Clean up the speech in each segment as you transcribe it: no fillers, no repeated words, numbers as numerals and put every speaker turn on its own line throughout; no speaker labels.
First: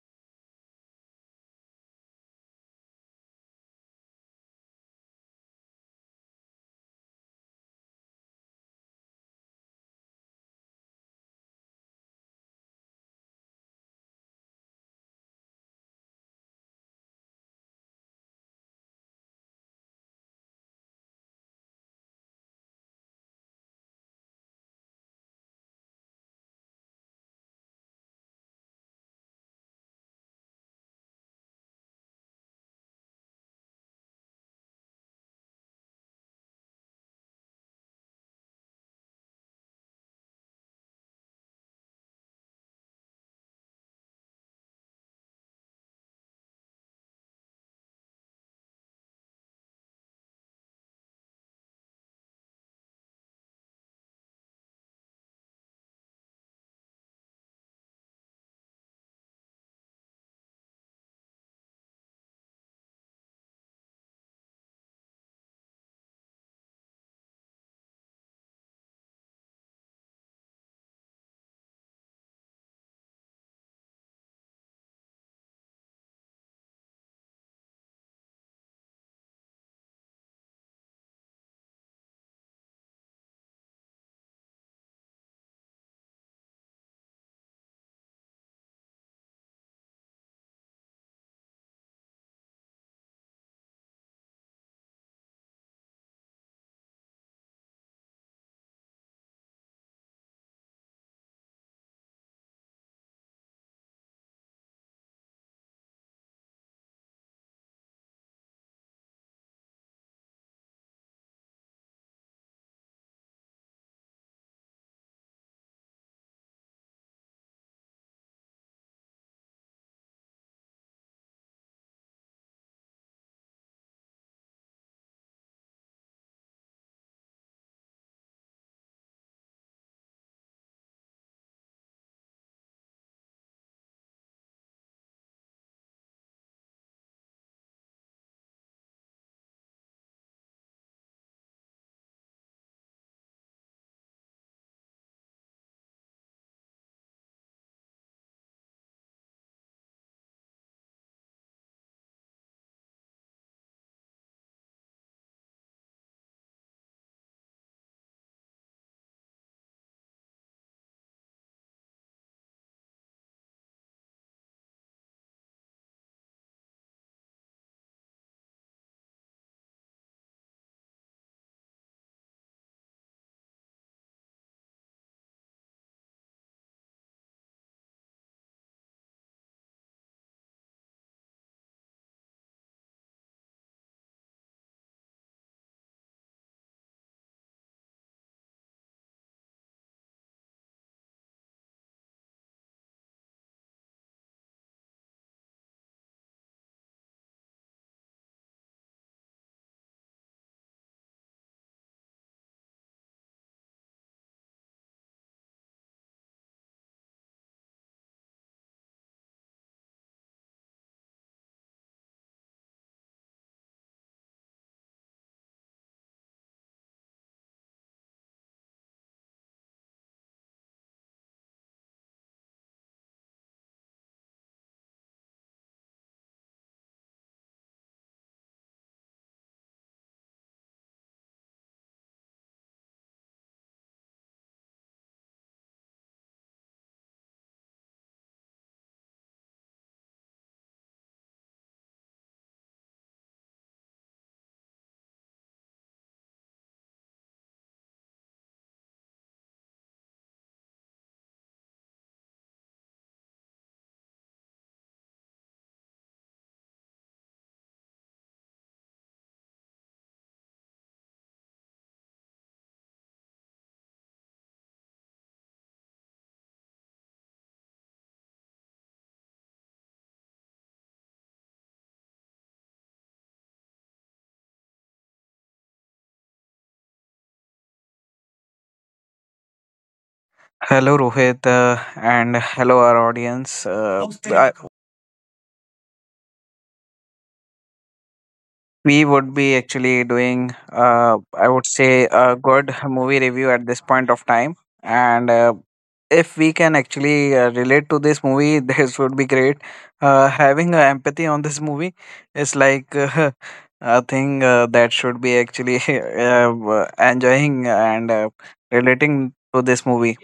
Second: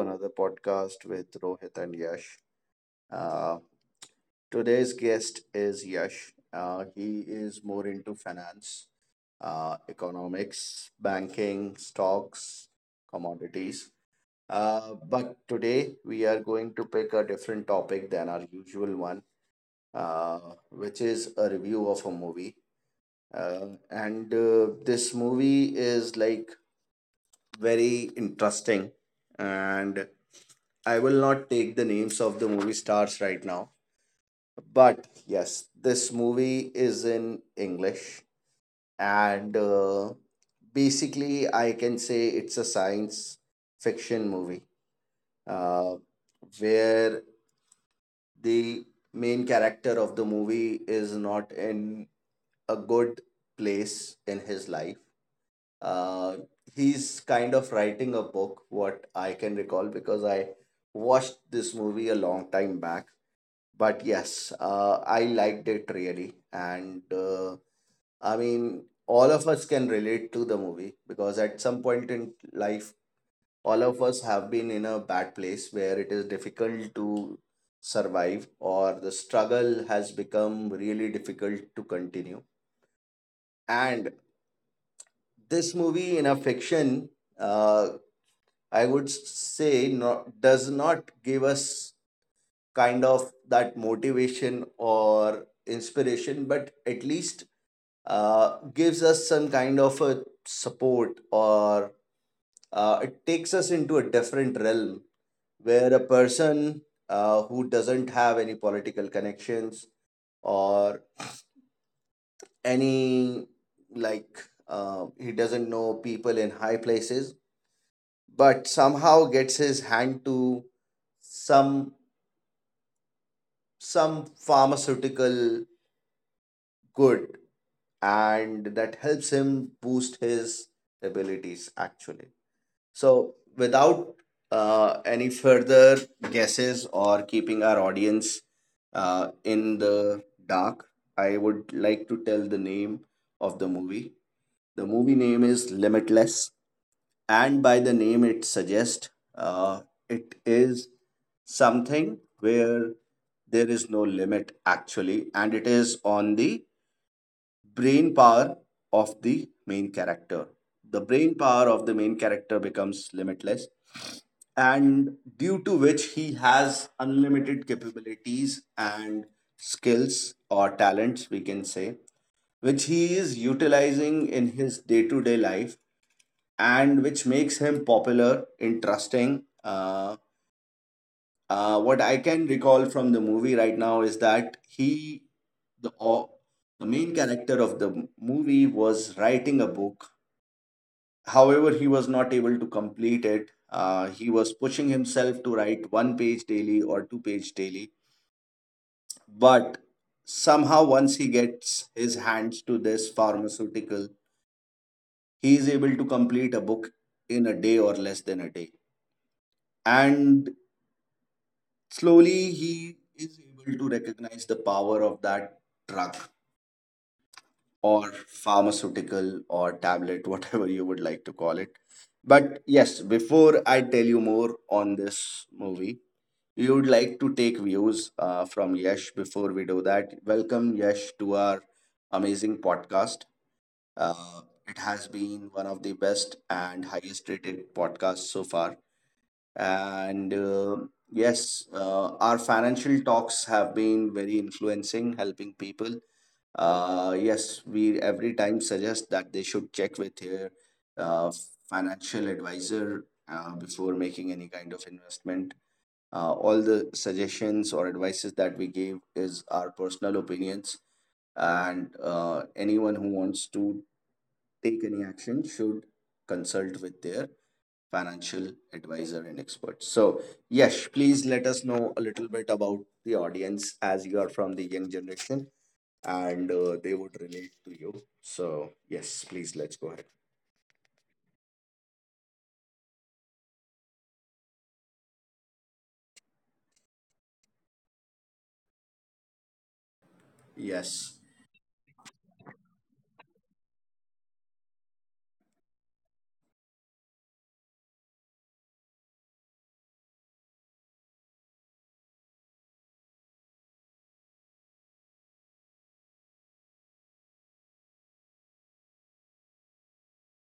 another podcast with Rohit and Yash. Uh, Today's guest is Yash. He is more into finance, economics, banking, stocks, commodities. But today we are going to pick a different topic than our usual one, uh, which is a review of a movie. And this movie is like very interesting, and I will not take the names of the movie stars right now, but yes, this movie is in English, and basically, I can say it's a science fiction movie uh, where the main character of the movie is not in a good place in his life. Uh, he's kind of writing a book, what I can recall, because I watched this movie a long time back. But yes, I liked it really. And I mean, all of us can relate to the movie because at some point in life, all of us have been in a bad place where it is difficult to survive or the struggle has become really difficult to continue. And this movie in a fiction, uh, I would say, not, does not give us kind of that motivation or inspiration, but at least gives us some kind of a support or it takes us into a different realm where a person who doesn't have any political connections or any like he doesn't know people in high places but somehow gets his hand to some some pharmaceutical good, and that helps him boost his abilities actually. So, without any further guesses or keeping our audience in the dark, I would like to tell the name of the movie. The movie name is Limitless, and by the name it suggests, uh, it is something where there is no limit actually, and it is on the brain power of the main character. The brain power of the main character becomes limitless, and due to which he has unlimited capabilities and skills or talents, we can say, which he is utilizing in his day to day life and which makes him popular, interesting, what I can recall from the movie right now is that the, au- the main character of the movie was writing a book. However, he was not able to complete it. He was pushing himself to write one page daily or two-page daily. But somehow, once he gets his hands to this pharmaceutical, he is able to complete a book in a day or less than a day. And slowly, he is able to recognize the power of that drug or pharmaceutical or tablet, whatever you would like to call it. But yes, before I tell you more on this movie, you would like to take views from Yash before we do that. Welcome, Yash, to our amazing podcast. Uh, it has been one of the best and highest rated podcasts so far. And yes, our financial talks have been very influencing, helping people. Yes, we every time suggest that they should check with their uh, financial advisor before making any kind of investment. All the suggestions or advices that we gave is our personal opinions, and anyone who wants to take any action should consult with their financial advisor and expert. So, Yash, please let us know a little bit about the audience as you are from the young generation, and they would relate to you. So, yes, please let's go ahead.
Hello, Rohit, and hello, our audience. I- we would be actually doing,
Yes.
I would say, a good movie review at this point of time. And If we can actually relate to this movie, this would be great. Having empathy on this movie is like a thing that should be actually enjoying and relating to this movie.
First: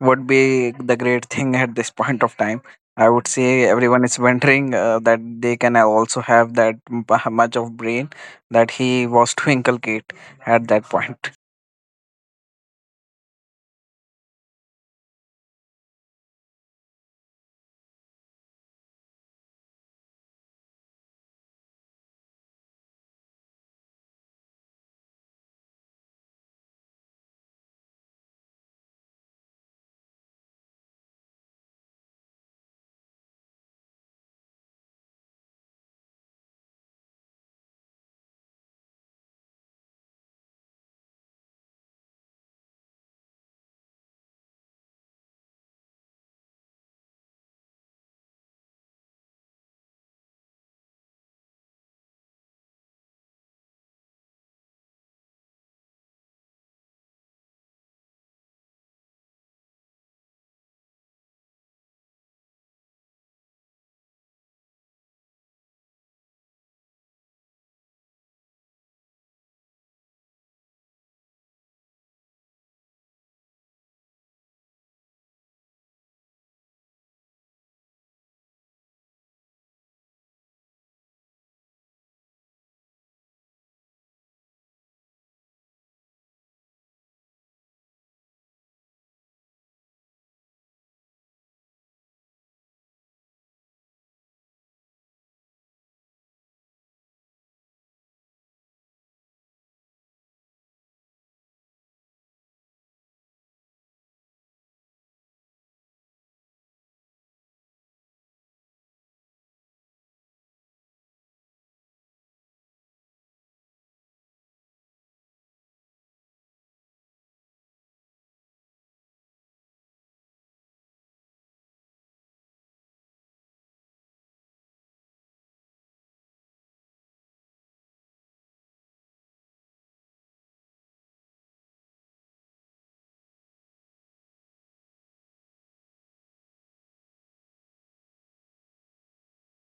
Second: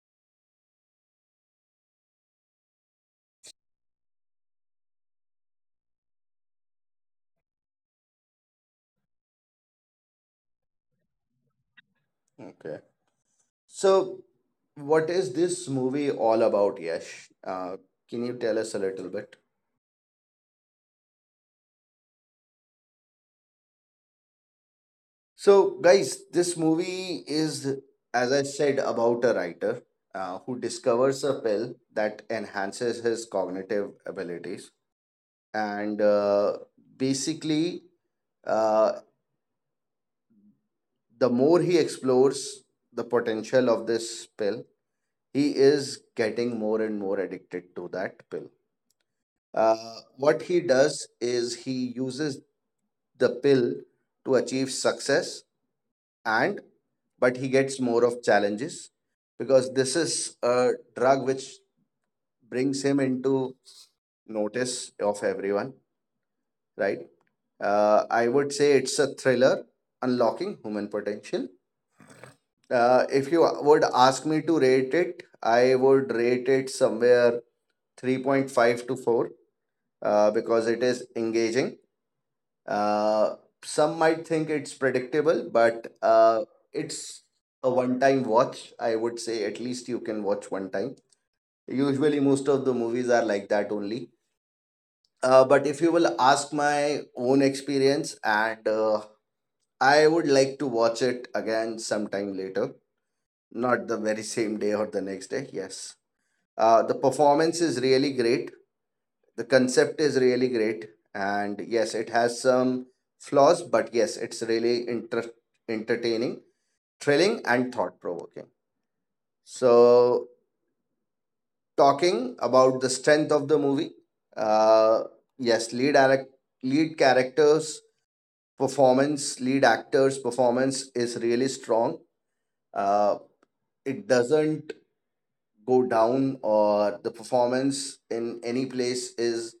Would be the great thing at this point of time. I would say everyone is wondering that they can also have that much of brain that he was to inculcate at that point.
Okay. So, what is this movie all about, Yash? Can you tell us a little bit? So, guys, this movie is, as I said, about a writer who discovers a pill that enhances his cognitive abilities. And basically, uh, the more he explores the potential of this pill, he is getting more and more addicted to that pill. What he does is he uses the pill to achieve success, and but he gets more of challenges because this is a drug which brings him into notice of everyone, right. I would say it's a thriller unlocking human potential. If you would ask me to rate it, I would rate it somewhere 3.5 to 4, because it is engaging. Uh, some might think it's predictable, but it's a one time watch. I would say at least you can watch one time. Usually, most of the movies are like that only. But if you will ask my own experience, and I would like to watch it again sometime later, not the very same day or the next day. Yes. The performance is really great. The concept is really great. And yes, it has some flaws, but yes, it's really entertaining, thrilling, and thought provoking. So, talking about the strength of the movie, uh, yes, lead characters' performance, lead actors' performance is really strong. Uh, it doesn't go down, or the performance in any place is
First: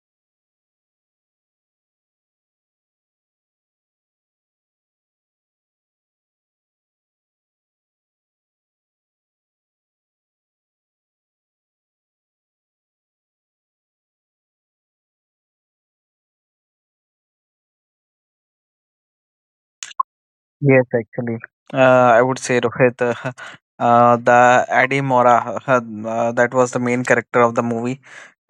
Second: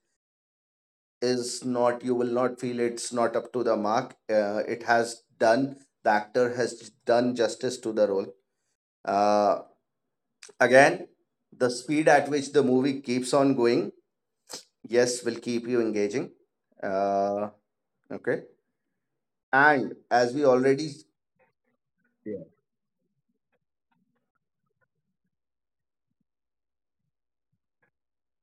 is not, you will not feel it's not up to the mark. Uh, it has done the actor has done justice to the role. Uh, again the speed at which the movie keeps on going, yes, will keep you engaging. uh, okay. And as we
Yes,
already…
actually, I would
Yeah,
say Rohit, the Adi Mora, that was the main character of the movie.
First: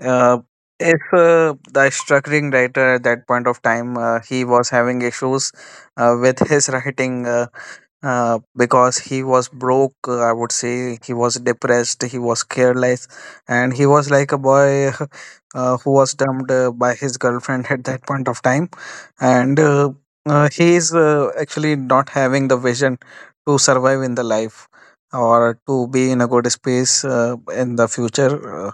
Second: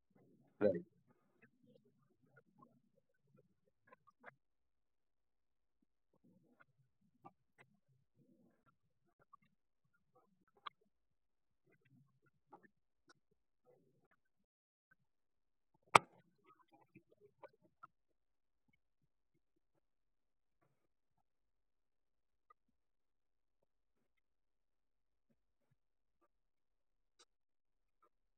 Uh,
right,
if The struggling writer at that point of time, he was having issues with his writing because he was broke. I would say he was depressed, he was careless, and he was like a boy who was dumped by his girlfriend at that point of time, and. He is actually not having the vision to survive in the life or to be in a good space in the future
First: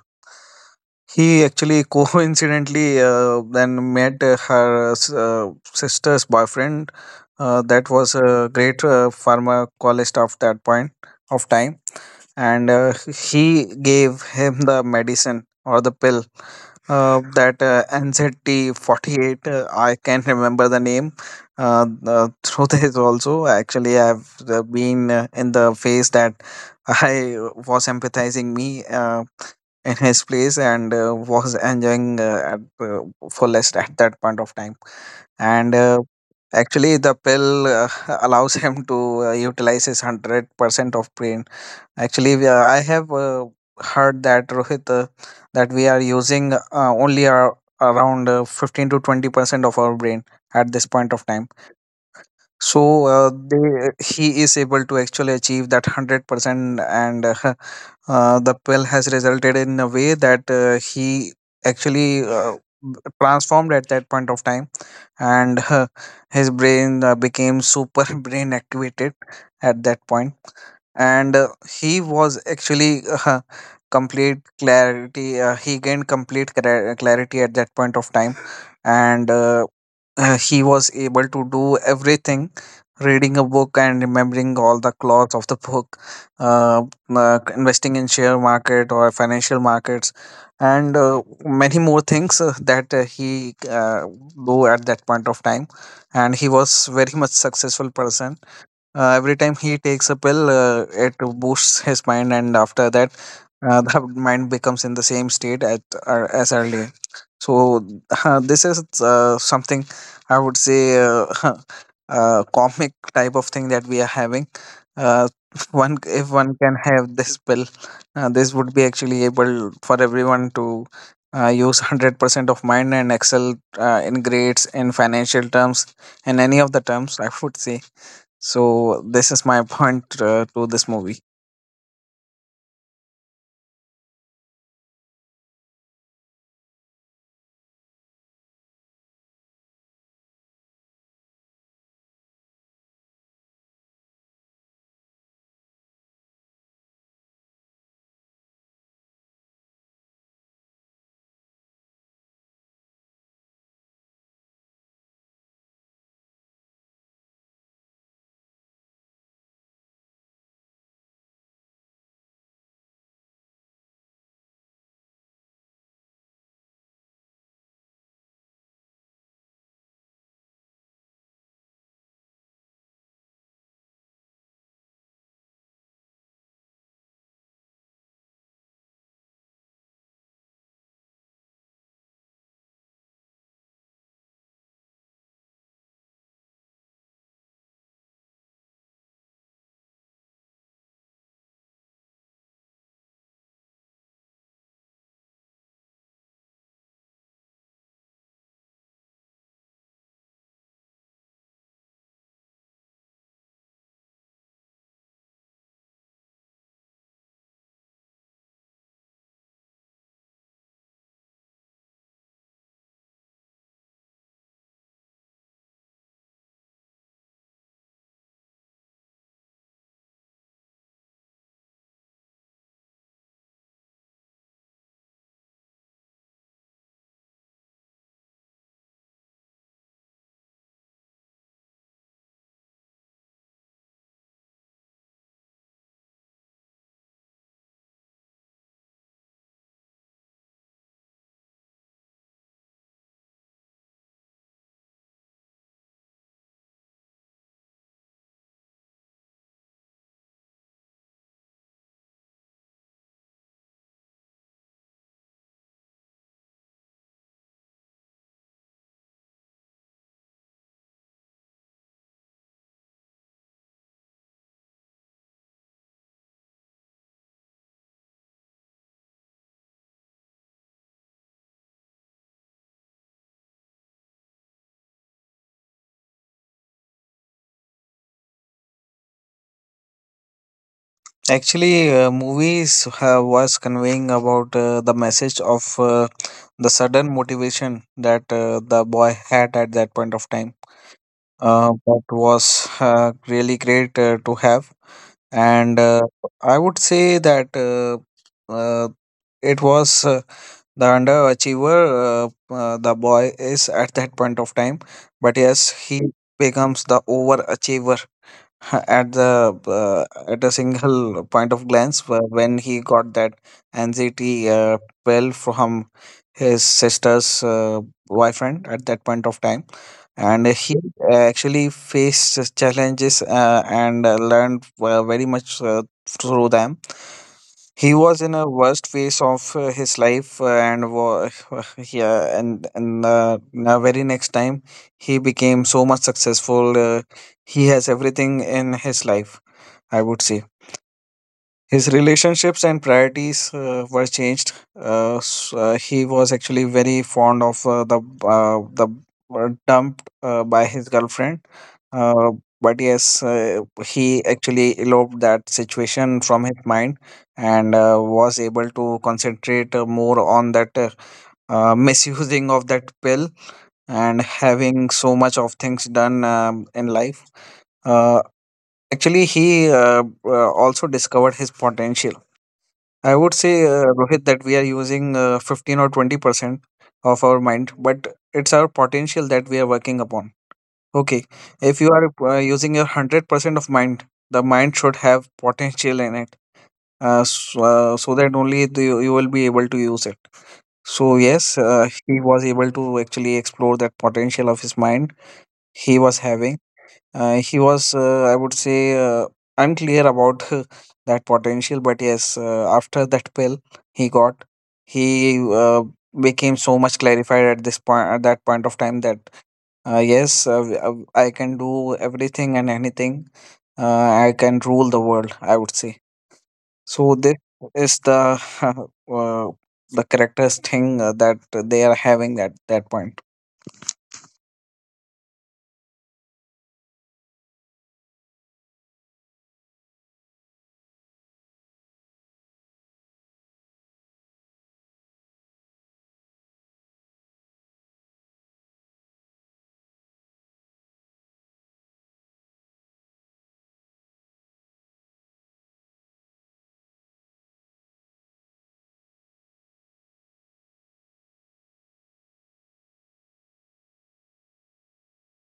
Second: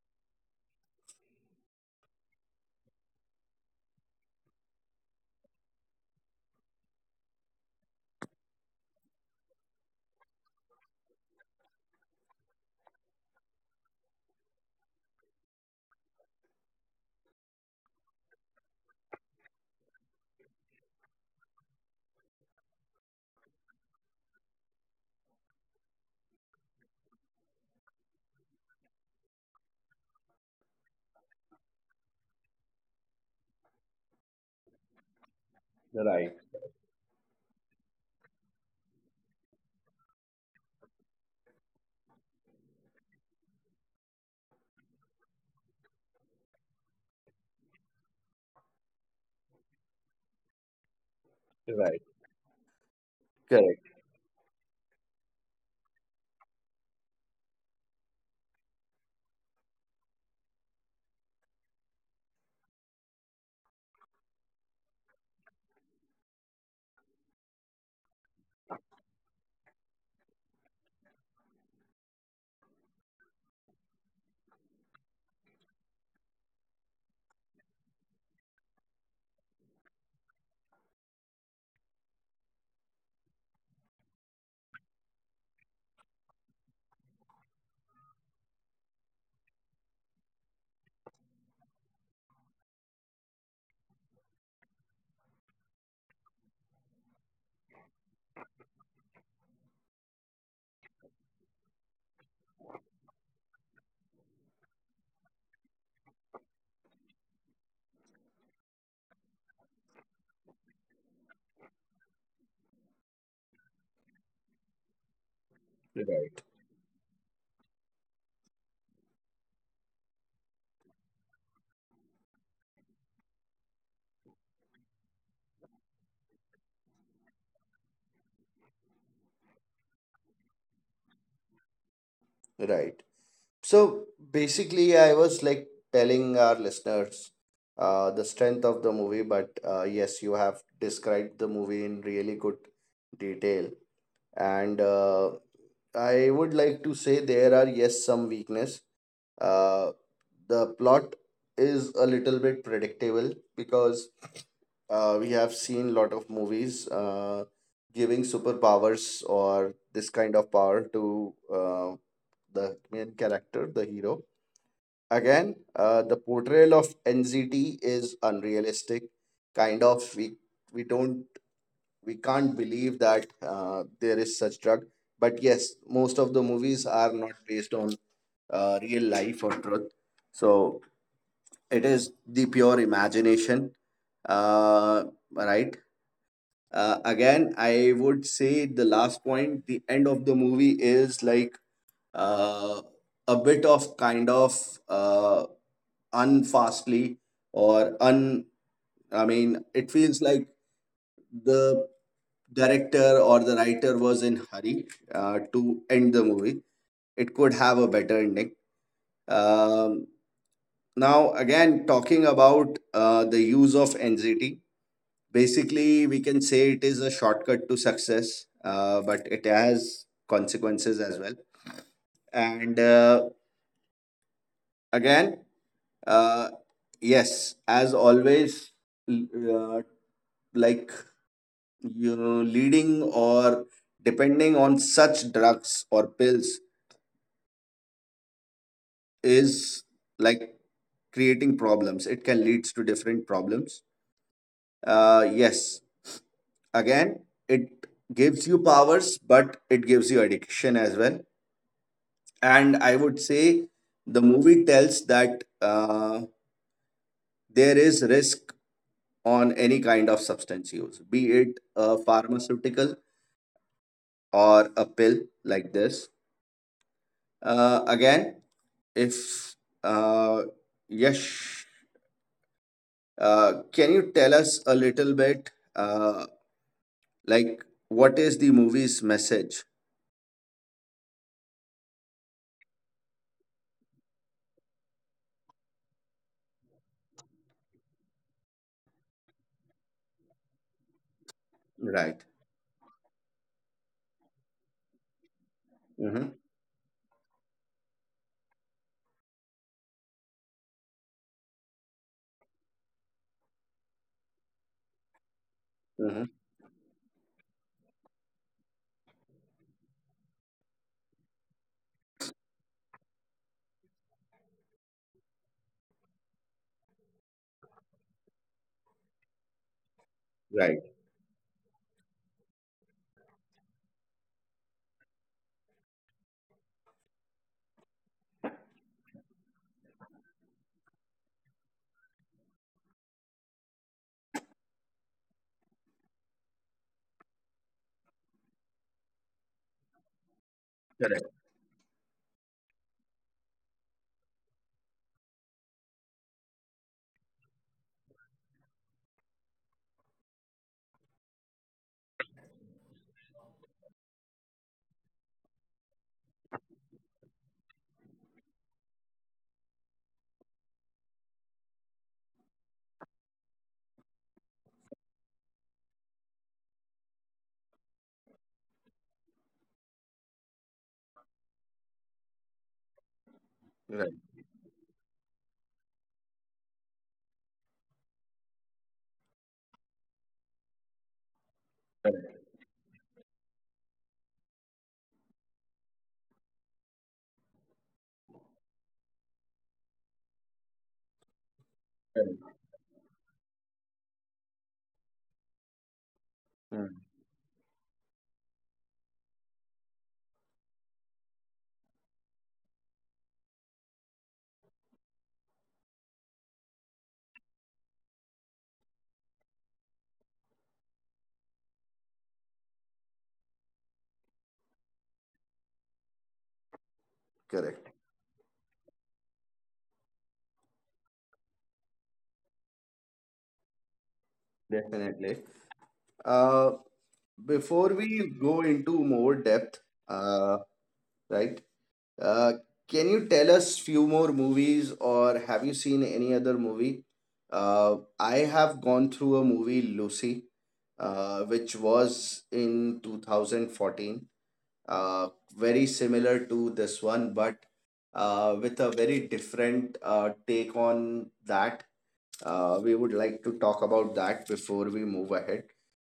he actually coincidentally then met sister's boyfriend that was a great pharmacologist of that point of time, and he gave him the medicine or the pill that NZT48. I can't remember the name. Through this also, actually, I've been in the phase that I was empathizing me in his place and was enjoying uh, fullest at that point of time. And
right,
Actually, the pill allows him to utilize his 100% of brain. Actually, I have heard that Rohit, that we are using only our, around 15 to 20% of our brain at this point of time.
right,
So he
correct,
is able to actually achieve that 100%, and the pill has resulted in a way that he actually transformed at that point of time and his brain became super brain activated at that point, and he was actually complete clarity he gained complete clarity at that point of time, and he was able to do everything, reading a book and remembering all the clause of the book, uh, investing in share market or financial markets and many more things that he do at that point of time, and he was very much successful person. Every time he takes a pill, it boosts his mind, and after that, the mind becomes in the same state at as earlier. So this is something I would say comic type of thing that we are having. Uh, one if one can have this pill,
right.
this would be actually able for everyone to use 100% of mind and excel in grades, in financial terms, in any of the terms, I would say. So this is my point to this movie.
Right. So basically, I was like telling our listeners the strength of the movie, but yes, you have described the movie in really good detail. And I would like to say there are, yes, some weakness. Uh, the plot is a little bit predictable because we have seen lot of movies giving superpowers or this kind of power to the main character, the hero. Again, the portrayal of NZT is unrealistic. Kind of, we don't we can't believe that there is such drug. But yes, most of the movies are not based on real life or truth. So it is the pure imagination, uh, right? Again, I would say the last point, the end of the movie is like uh, a bit of kind of unfastly or un. I mean, it feels like the director or the writer was in hurry to end the movie. It could have a better ending. um, Now, again, talking about the use of NZT, basically we can say it is a shortcut to success, but it has consequences as well. And uh, again uh, yes, as always, l- uh, like you know, leading or depending on such drugs or pills is like creating problems. It can lead to different problems. Yes, again, it gives you powers, but it gives you addiction as well. And I would say the movie tells that there is risk on any kind of substance use, be it a pharmaceutical or a pill like this. Again, If uh, yes, can you tell us a little bit, like what is the movie's message?
Actually, movies was conveying about the message of the sudden motivation that the boy had at that point of time. That
Right.
was really great to have, and
Mm-hmm.
I would say that uh, it was the underachiever the boy is at that point of time. But yes, he
Mm-hmm.
becomes the overachiever, at the uh, at a single point of glance when he got that anxiety pill from his sister's boyfriend at that point of time, and
Right.
he actually faced challenges and learned very much through them. He was in a worst phase of his life yeah and now very next time he became so much successful. He has everything in his life, I would say.
Correct.
His relationships and priorities were changed. He was actually very fond of the dumped by his girlfriend. Uh, but yes, he actually eloped that situation from his mind, and was able to concentrate more on that misusing of that pill and having so much of things done, in life. Uh, Actually, he also discovered his potential, I would say,
Right.
Rohit, that we are using 15 or 20% of our mind, but it's our potential that we are working upon. Okay, if you are using your 100% of mind, the mind should have potential in it, so that only you will be able to use it. So, yes, he was able to actually explore that potential of his mind he was having.
Mm.
He was, I would say, unclear about that potential, but yes, after that pill he got, he became so much clarified at that point of time that yes, I can do everything and anything. I can rule the world, I would say. So this
Correct.
is the uh, the characters thing that they are having at that point.
Definitely. Uh, Before we go into more depth, uh, right? Uh, can you tell us few more movies, or have you seen any other movie? I have gone through a movie Lucy, which was in 2014, uh, very similar to this one, but with a very different take on that. We would like to talk about that before we move ahead.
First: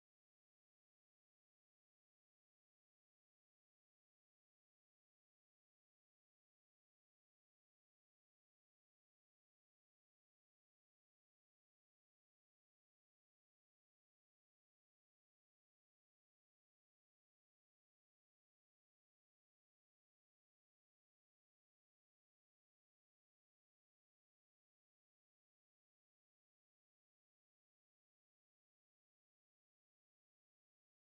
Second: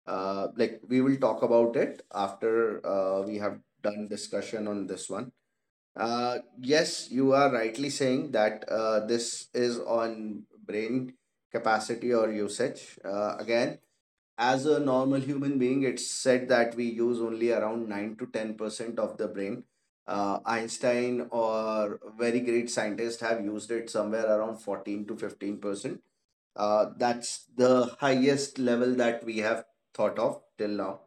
Like, we will talk about it after we have done discussion on this one. Yes, you are rightly saying that this is on brain capacity or usage. Again, as a normal human being, it's said that we use only around 9 to 10% of the brain. Einstein or very great scientists have used it somewhere around 14 to 15%. That's the highest level that we have thought of till now.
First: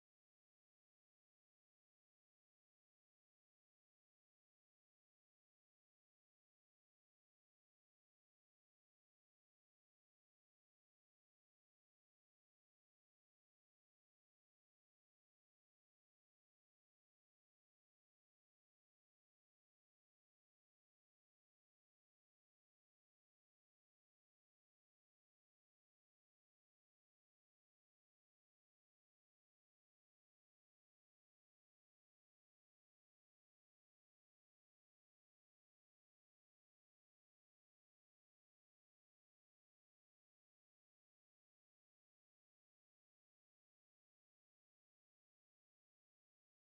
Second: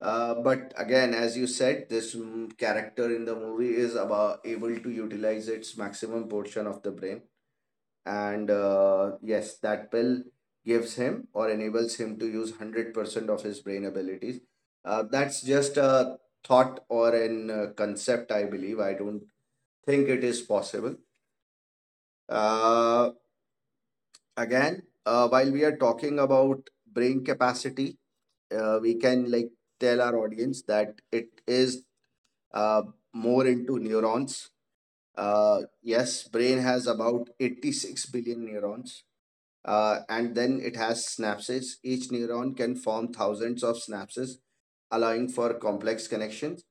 But again, as you said, this character in the movie is about able to utilize its maximum portion of the brain, and yes, that pill gives him or enables him to use 100% of his brain abilities. That's just a thought or an concept, I believe. I don't think it is possible. Uh, again, while we are talking about brain capacity, we can like tell our audience that it is uh, more into neurons. Yes, brain has about 86 billion neurons. And then it has synapses. Each neuron can form thousands of synapses, allowing for complex connections.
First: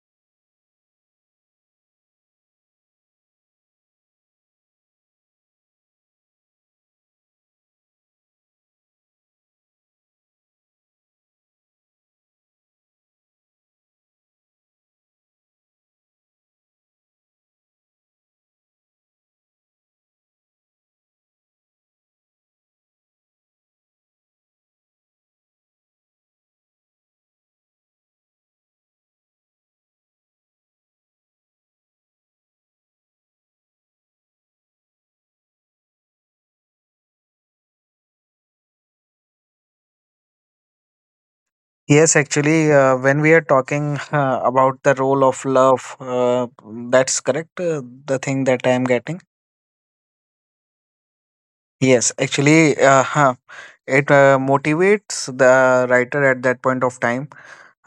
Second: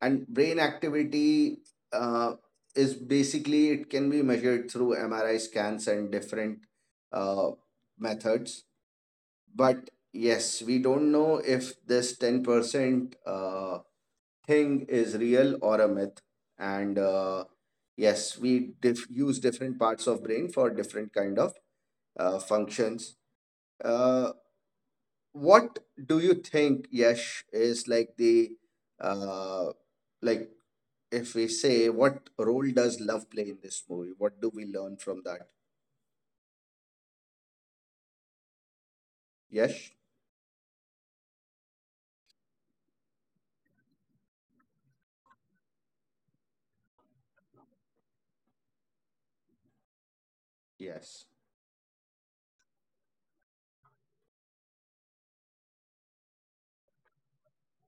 And brain activity uh, is basically it can be measured through MRI scans and different uh, methods. But yes, we don't know if this 10% thing is real or a myth and yes use different parts of brain for different kind of functions. uh, what do you think, Yesh? Is like the uh, like if we say, what role does love play in this movie? What do we learn from that, Yesh?
Yes, actually, when we are talking about the role of love, that's correct. The thing that I am getting.
Yes.
Yes, actually, it motivates the writer at that point of time,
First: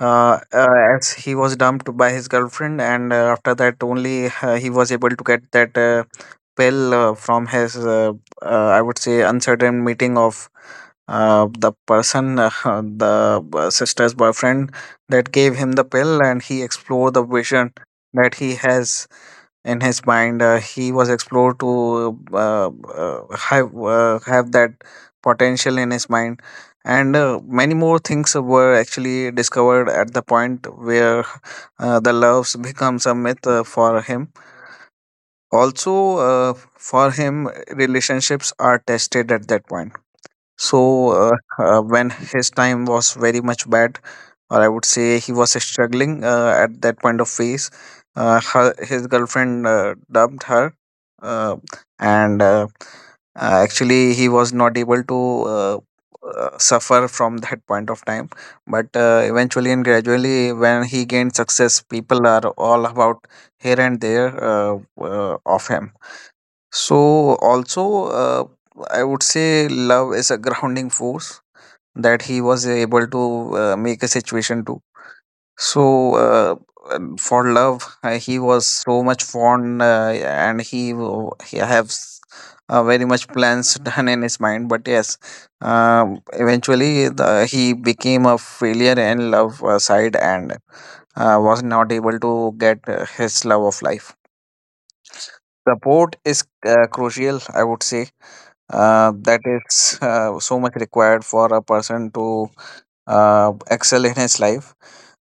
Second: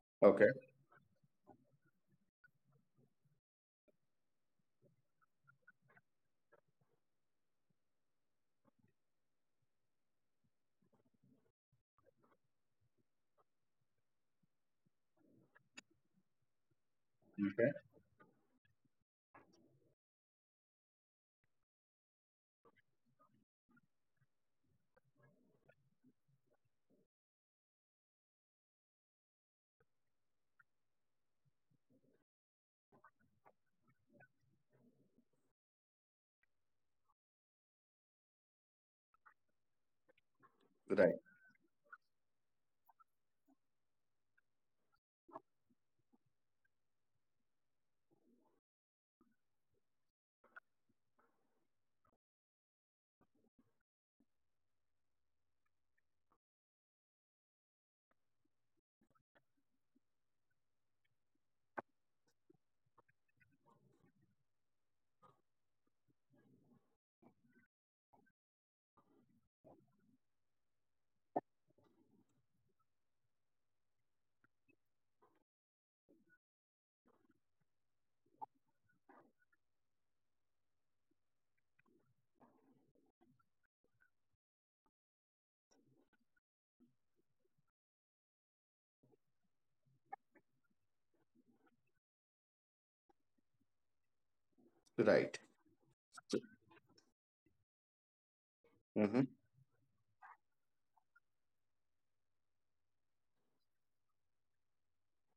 Okay.
as he was dumped by his girlfriend, and after that only he was able to get that pill from his, uh, I would say, uncertain meeting of the person, the sister's boyfriend, that gave him the pill, and he explored the vision
Okay.
that he has in his mind. He was explored to have that potential in his mind, and many more things were actually discovered at the point where the loves becomes a myth for him. Also, for him, relationships are tested at that point. So,
Right.
uh, when his time was very much bad, or I would say he was struggling at that point of phase. His girlfriend dumped her, uh, and actually he was not able to uh, suffer from that point of time. But eventually and gradually, when he gained success, people are all about here and there of him. So also, I would say love is a grounding force that he was able to make a situation to. so, uh, for love, he was so much fond, he has very much plans done in his mind. But yes, he became a failure in love side and was not able to get his love of life.
Right.
Support is crucial, I would say.
Hmm.
That is so much required for a person to excel in his life.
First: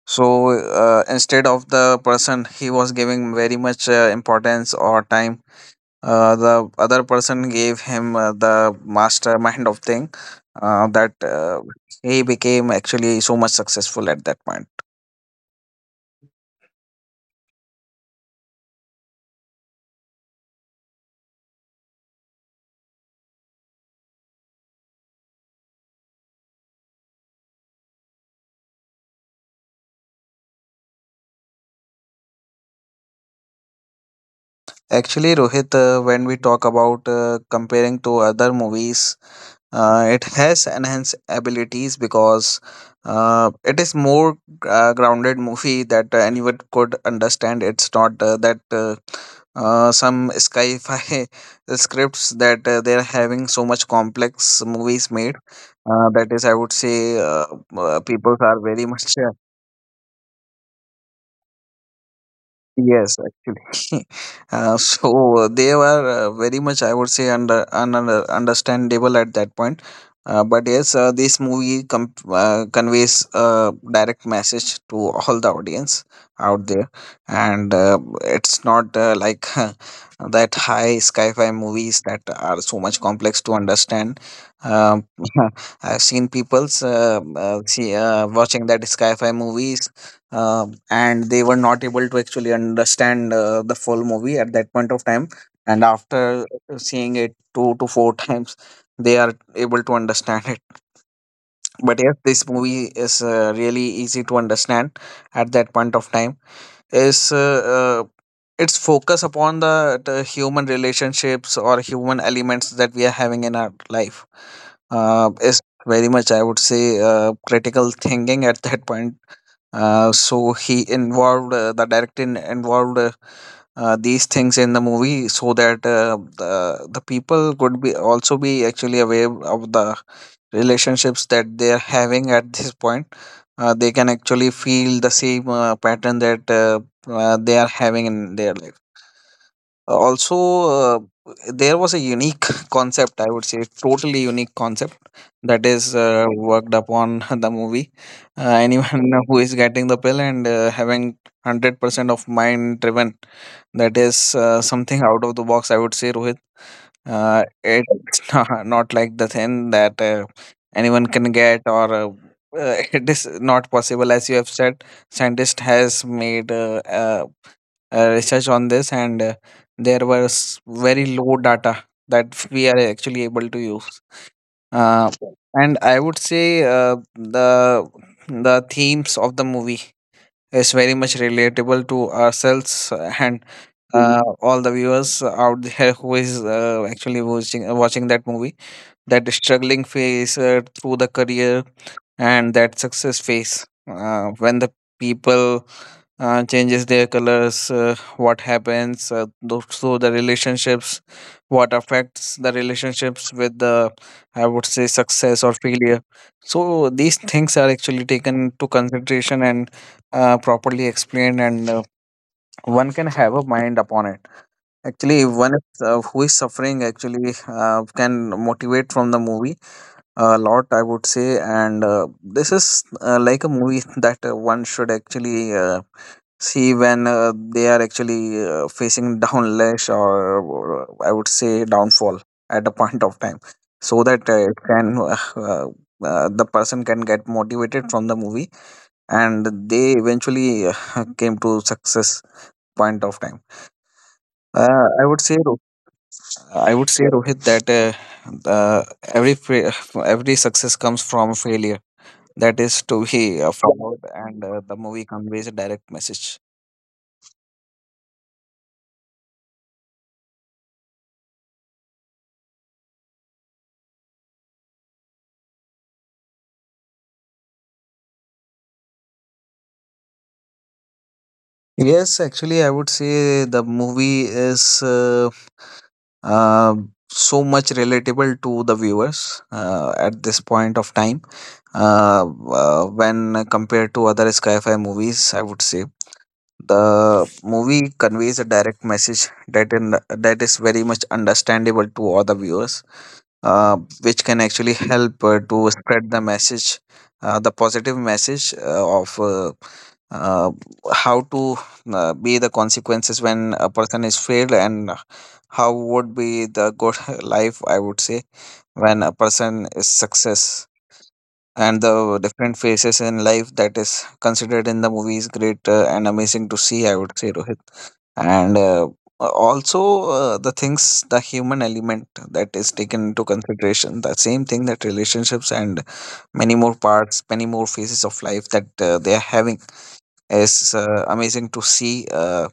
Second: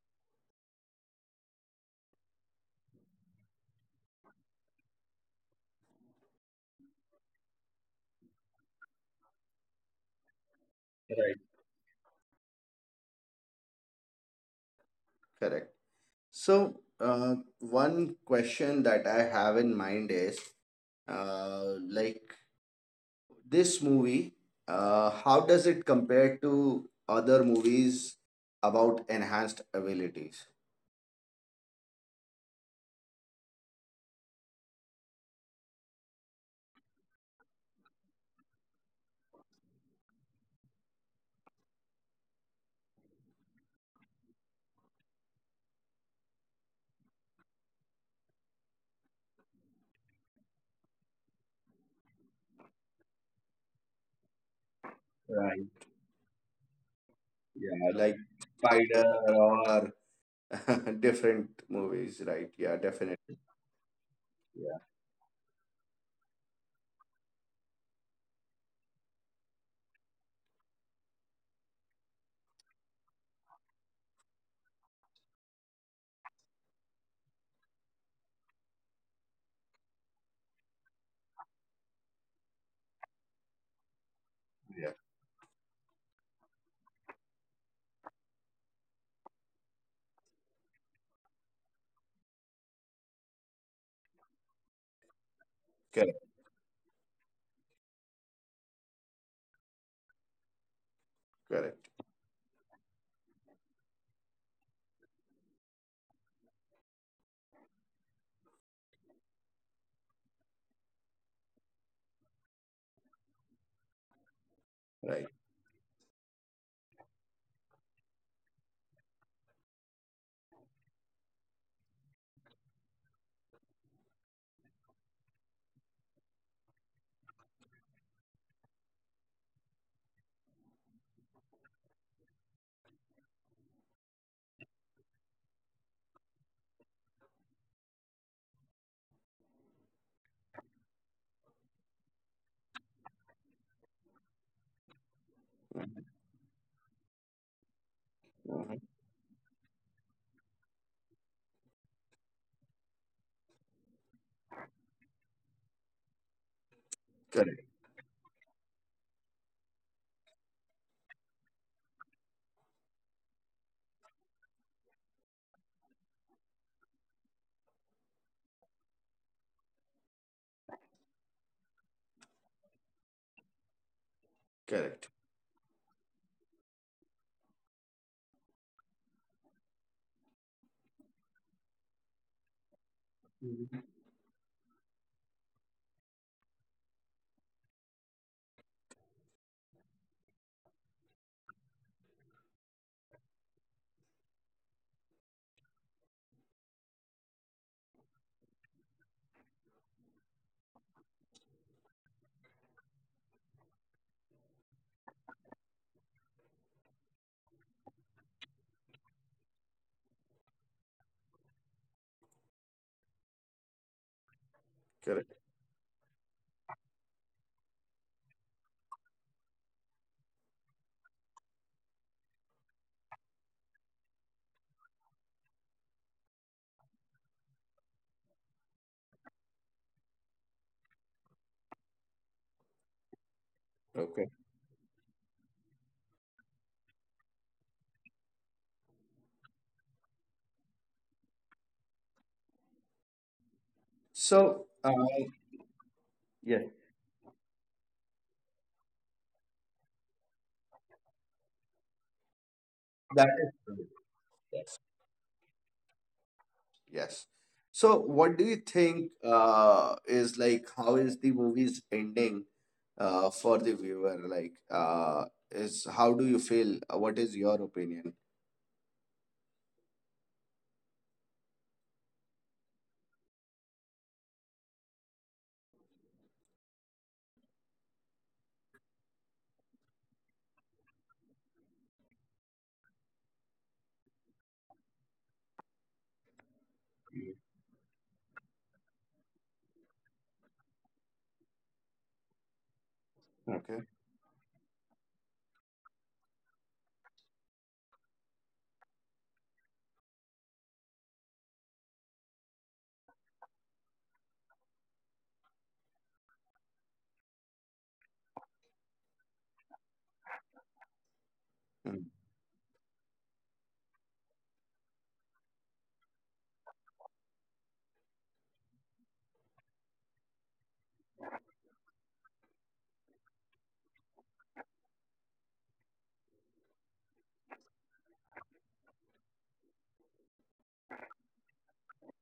So instead of the person he was giving very much importance or time, the other person gave him the mastermind of thing that
Right.
he became actually so much successful at that point.
Correct. So, one question that I have in mind is, like this movie, how does it compare to other movies about enhanced abilities?
Actually, Rohit, when we talk about comparing to other movies. It has enhanced abilities because it is more grounded movie that anyone could understand. It's not that some sci-fi scripts that they're having so much complex movies made.
Right.
That is, I would say,
Yeah, like
people are very much
Spider or different movies, right? Yeah,
yes,
definitely.
actually.
Yeah.
They were very much, I would say, understandable at that point. But yes, this movie conveys a direct message to all the audience out there, and it's not like that high sci-fi movies that are so much complex to understand.
Yeah.
Um, I've seen people's see watching that sci-fi movies, and they were not able to actually understand the full movie at that point of time, and
Correct.
after seeing it 2 to 4 times they are able to understand it.
Correct.
But yes, this movie is really easy to understand at that point of time. Is its focus upon the human relationships or human elements that we are having in our life
Right.
is very much, I would say, critical thinking at that point. So he involved, the director involved these things in the movie so that, the people could be also be actually aware of the relationships that they are having at this point. They can actually feel the same pattern that they are having in their life also. uh, there was a unique concept, I would say, totally unique concept that is worked upon the movie. Anyone who is getting the pill and having 100% of mind driven, that is something out of the box, I would say, Rohit. uh,
Correct.
it's not like the thing that anyone can get, or it is not possible. As you have said, scientist has made, a research on this, and there was very low data that we are actually able to use. uh,
Correct.
and I would say, the themes of the movie is very much relatable to ourselves, and
Mhm.
all the viewers out there who is actually watching that movie, that struggling phase through the career, and that success phase when the people changes their colors, what happens, so the relationships, what affects the relationships with the, I would say, success or failure. So these things are actually taken to consideration and properly explained, and one can have a mind upon it. Actually,
Correct.
one is, who is suffering, actually can motivate from the movie a lot, I would say, and this is like a movie that one should actually see when they are actually facing downlash, or, I would say, downfall at a point of time. So that
Okay.
it can the person can get motivated from the movie, and they eventually came to success point of time.
So,
I would say I
yeah,
would say Rohit that uh, every every success comes from failure. That is to be
that is
followed, and the
right.
movie conveys a direct message.
Yes. So, what do you think is like how is the movie's ending for the viewer? Like, is how do you feel? What is your opinion?
Yes, actually, I would say the movie is uh, so much relatable to the viewers at this point of time. Uh, when compared to other sci-fi movies, I would say the
Mm.
movie conveys a direct message, that in that is very much understandable to all the viewers, uh,
Okay.
which can actually help to spread the message, the positive message of uh, how to be the consequences when a person is failed, and how would be the good life, I would say, when a person is success, and the
Mm.
different phases in life that is considered in the movie is great and amazing to see, I would say, Rohit, and also the things, the human element, that is taken into consideration, the same thing, that relationships and many more parts, many more phases of life that they are having, is amazing to see. uh,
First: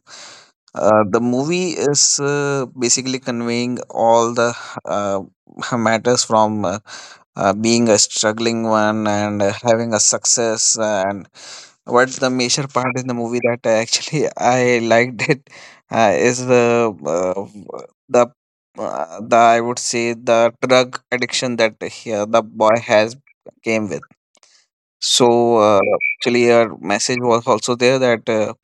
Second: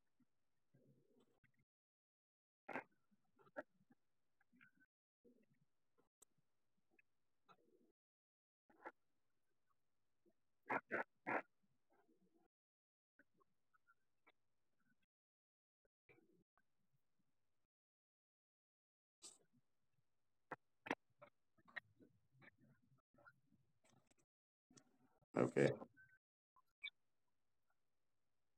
uh, The movie is basically conveying all the, uh, matters from being a struggling one and having a success. And what's the major part in the movie that I actually I liked it, is the the, I would say, the drug addiction that he, the boy, has came with. So
Okay.
actually, your message was also there that,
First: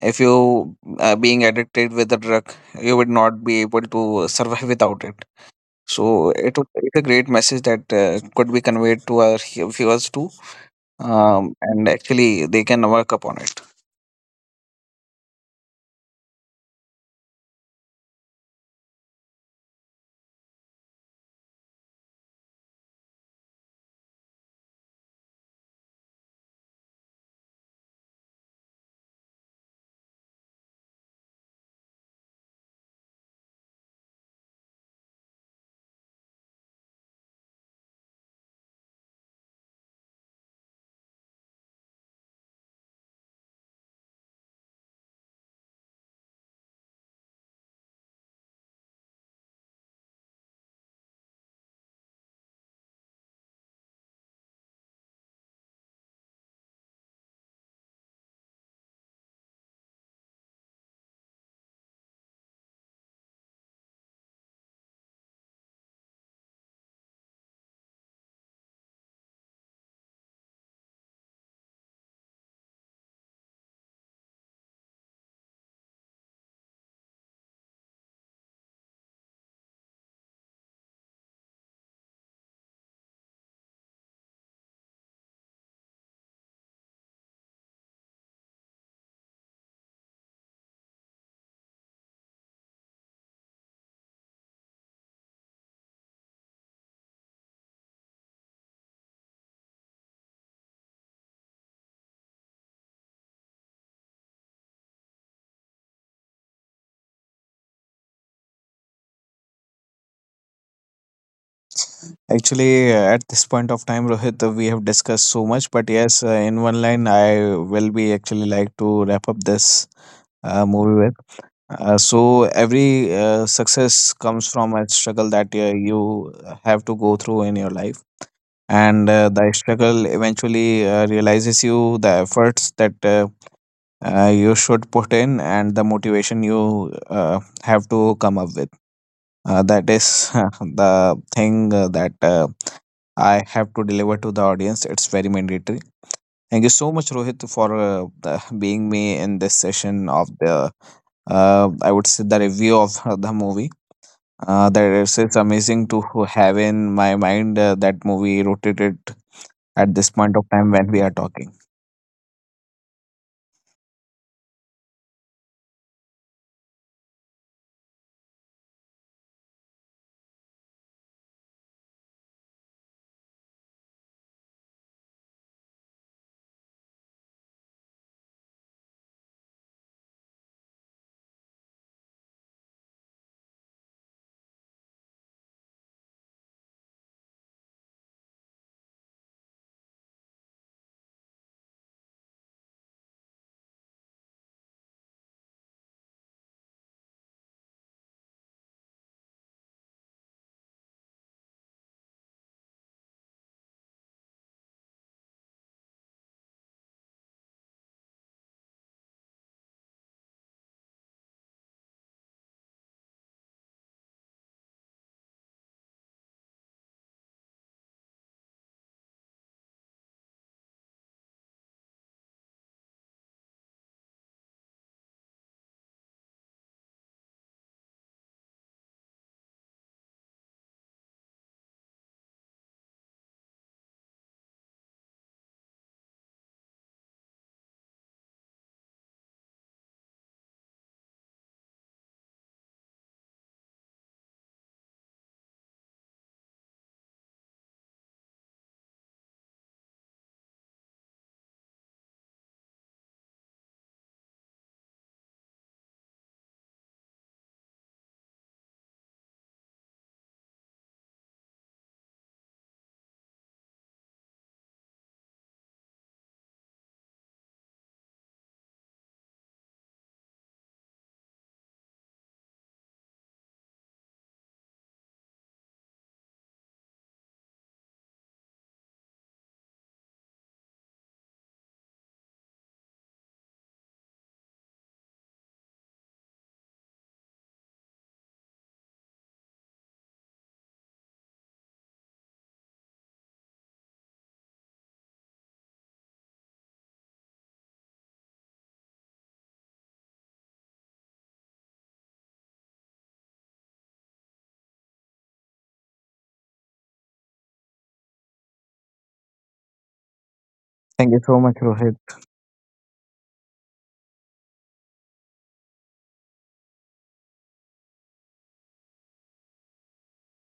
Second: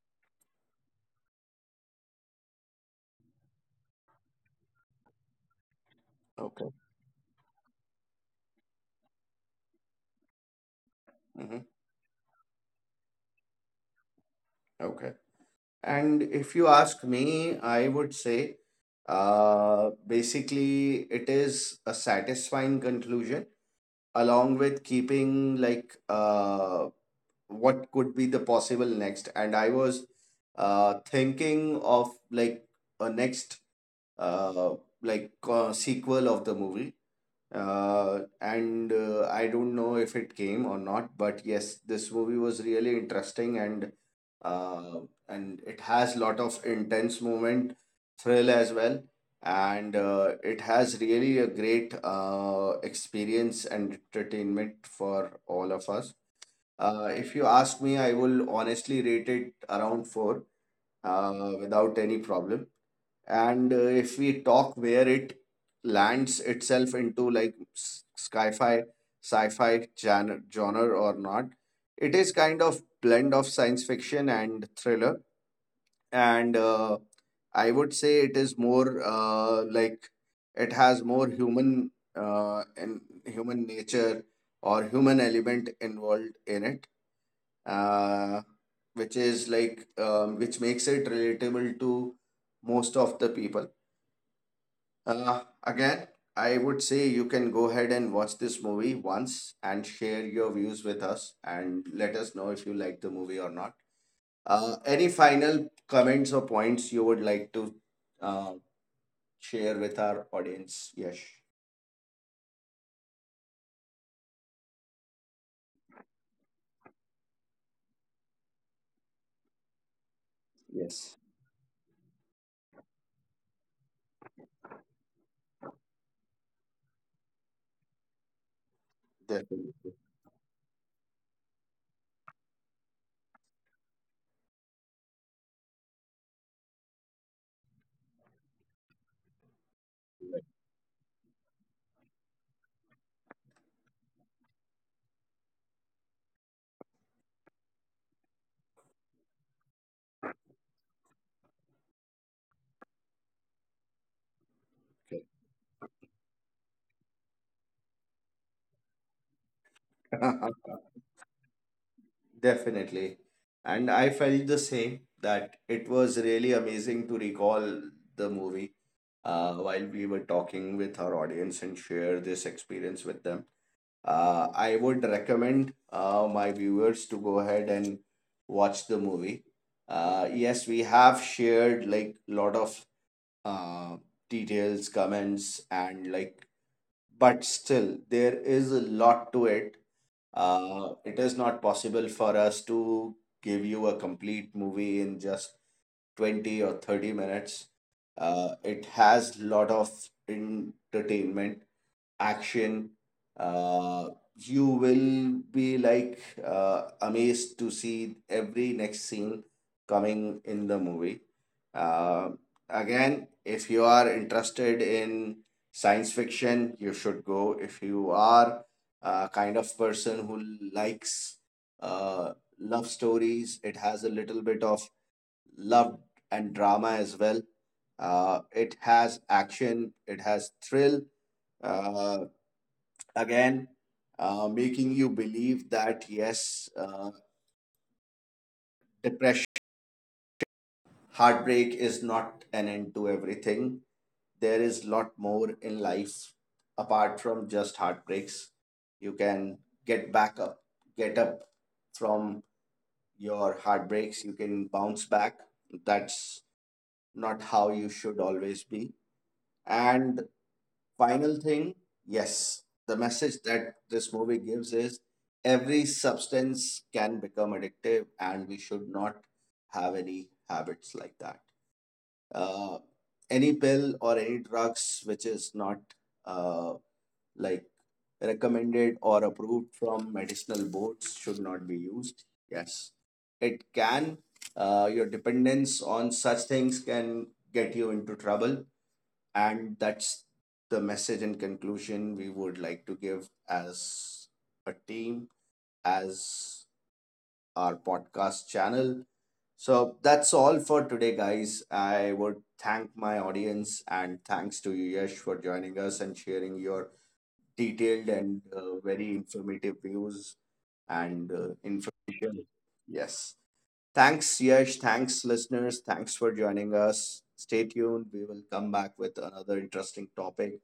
if you are being addicted with the drug, you would not be able to survive without it. So it was,
Okay.
it's a great message that could be conveyed to our viewers too,
Hmm.
and actually they can work upon it.
Okay. And if you ask me, I would say basically it is a satisfying conclusion along with keeping like what could be the possible next. And I was thinking of like a next uh like sequel of the movie and I don't know if it came or not, but yes, this movie was really interesting. And uh and it has lot of intense moment, thrill as well. And It has really a great experience and entertainment for all of us. If you ask me, I will honestly rate it around four without any problem. And If we talk where it lands itself into like sci-fi, sci-fi genre or not, it is kind of blend of science fiction and thriller. And I would say it is more like it has more human and human nature or human element involved in it, uh, which is like which makes it relatable to most of the people. Again, I would say you can go ahead and watch this movie once and share your views with us and let us know if you like the movie or not. Any final comments or points you would like to uh, share with our audience? Yes.
Actually, at this point of time, Rohit, we have discussed so much, but yes, in one line, I will be actually like to wrap up this
Yes.
movie with. So, every success comes from a struggle that you have to go through in your life, and the
Definitely.
struggle eventually realizes you the efforts that you should put in, and the motivation you have to come up with. That is the thing that I have to deliver to the audience. It's very mandatory. Thank you so much, Rohit, for being me in this session of the, I would say, the review of the movie. That is, it's amazing to have in my mind that movie rotated at this point of
Okay.
time when we are talking.
Definitely. And I felt the same, that it was really amazing to recall the movie while we were talking with our audience and share this experience with them. I would recommend my viewers to go ahead and watch the movie. Yes, we have shared like a lot of uh, details, comments, and like, but still, there is a lot to it. It is not possible for us to give you a complete movie in just 20 or 30 minutes. It has lot of entertainment, action. Uh, you will be like amazed to see every next scene coming in the movie. Uh, Again, if you are interested in science fiction, you should go. If you are a kind of person who likes uh, love stories, it has a little bit of love and drama as well. It has action, it has thrill, uh, again, making you believe that yes, depression, heartbreak is not an end to everything. There is lot more in life apart from just heartbreaks. You can get back up, get up from your heartbreaks. You can bounce back. That's not how you should always be. And final thing, yes, the message that this movie gives is every substance can become addictive, and we should not have any habits like that. Uh, any pill or any drugs which is not uh, like recommended or approved from medicinal boards should not be used. Yes, it can. Your dependence on such things can get you into trouble, and that's the message and conclusion we would like to give as a team, as our podcast channel. So that's all for today, guys. I would thank my audience and thanks to you, Yash, for joining us and sharing your detailed and very informative views and
Thank you
uh,
so much, Rohit.
information. Yes. Thanks, Yash. Thanks, listeners. Thanks for joining us. Stay tuned. We will come back with another interesting topic.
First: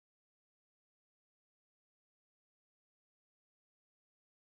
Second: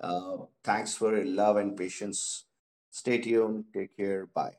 Thanks for your love and patience. Stay tuned. Take care. Bye.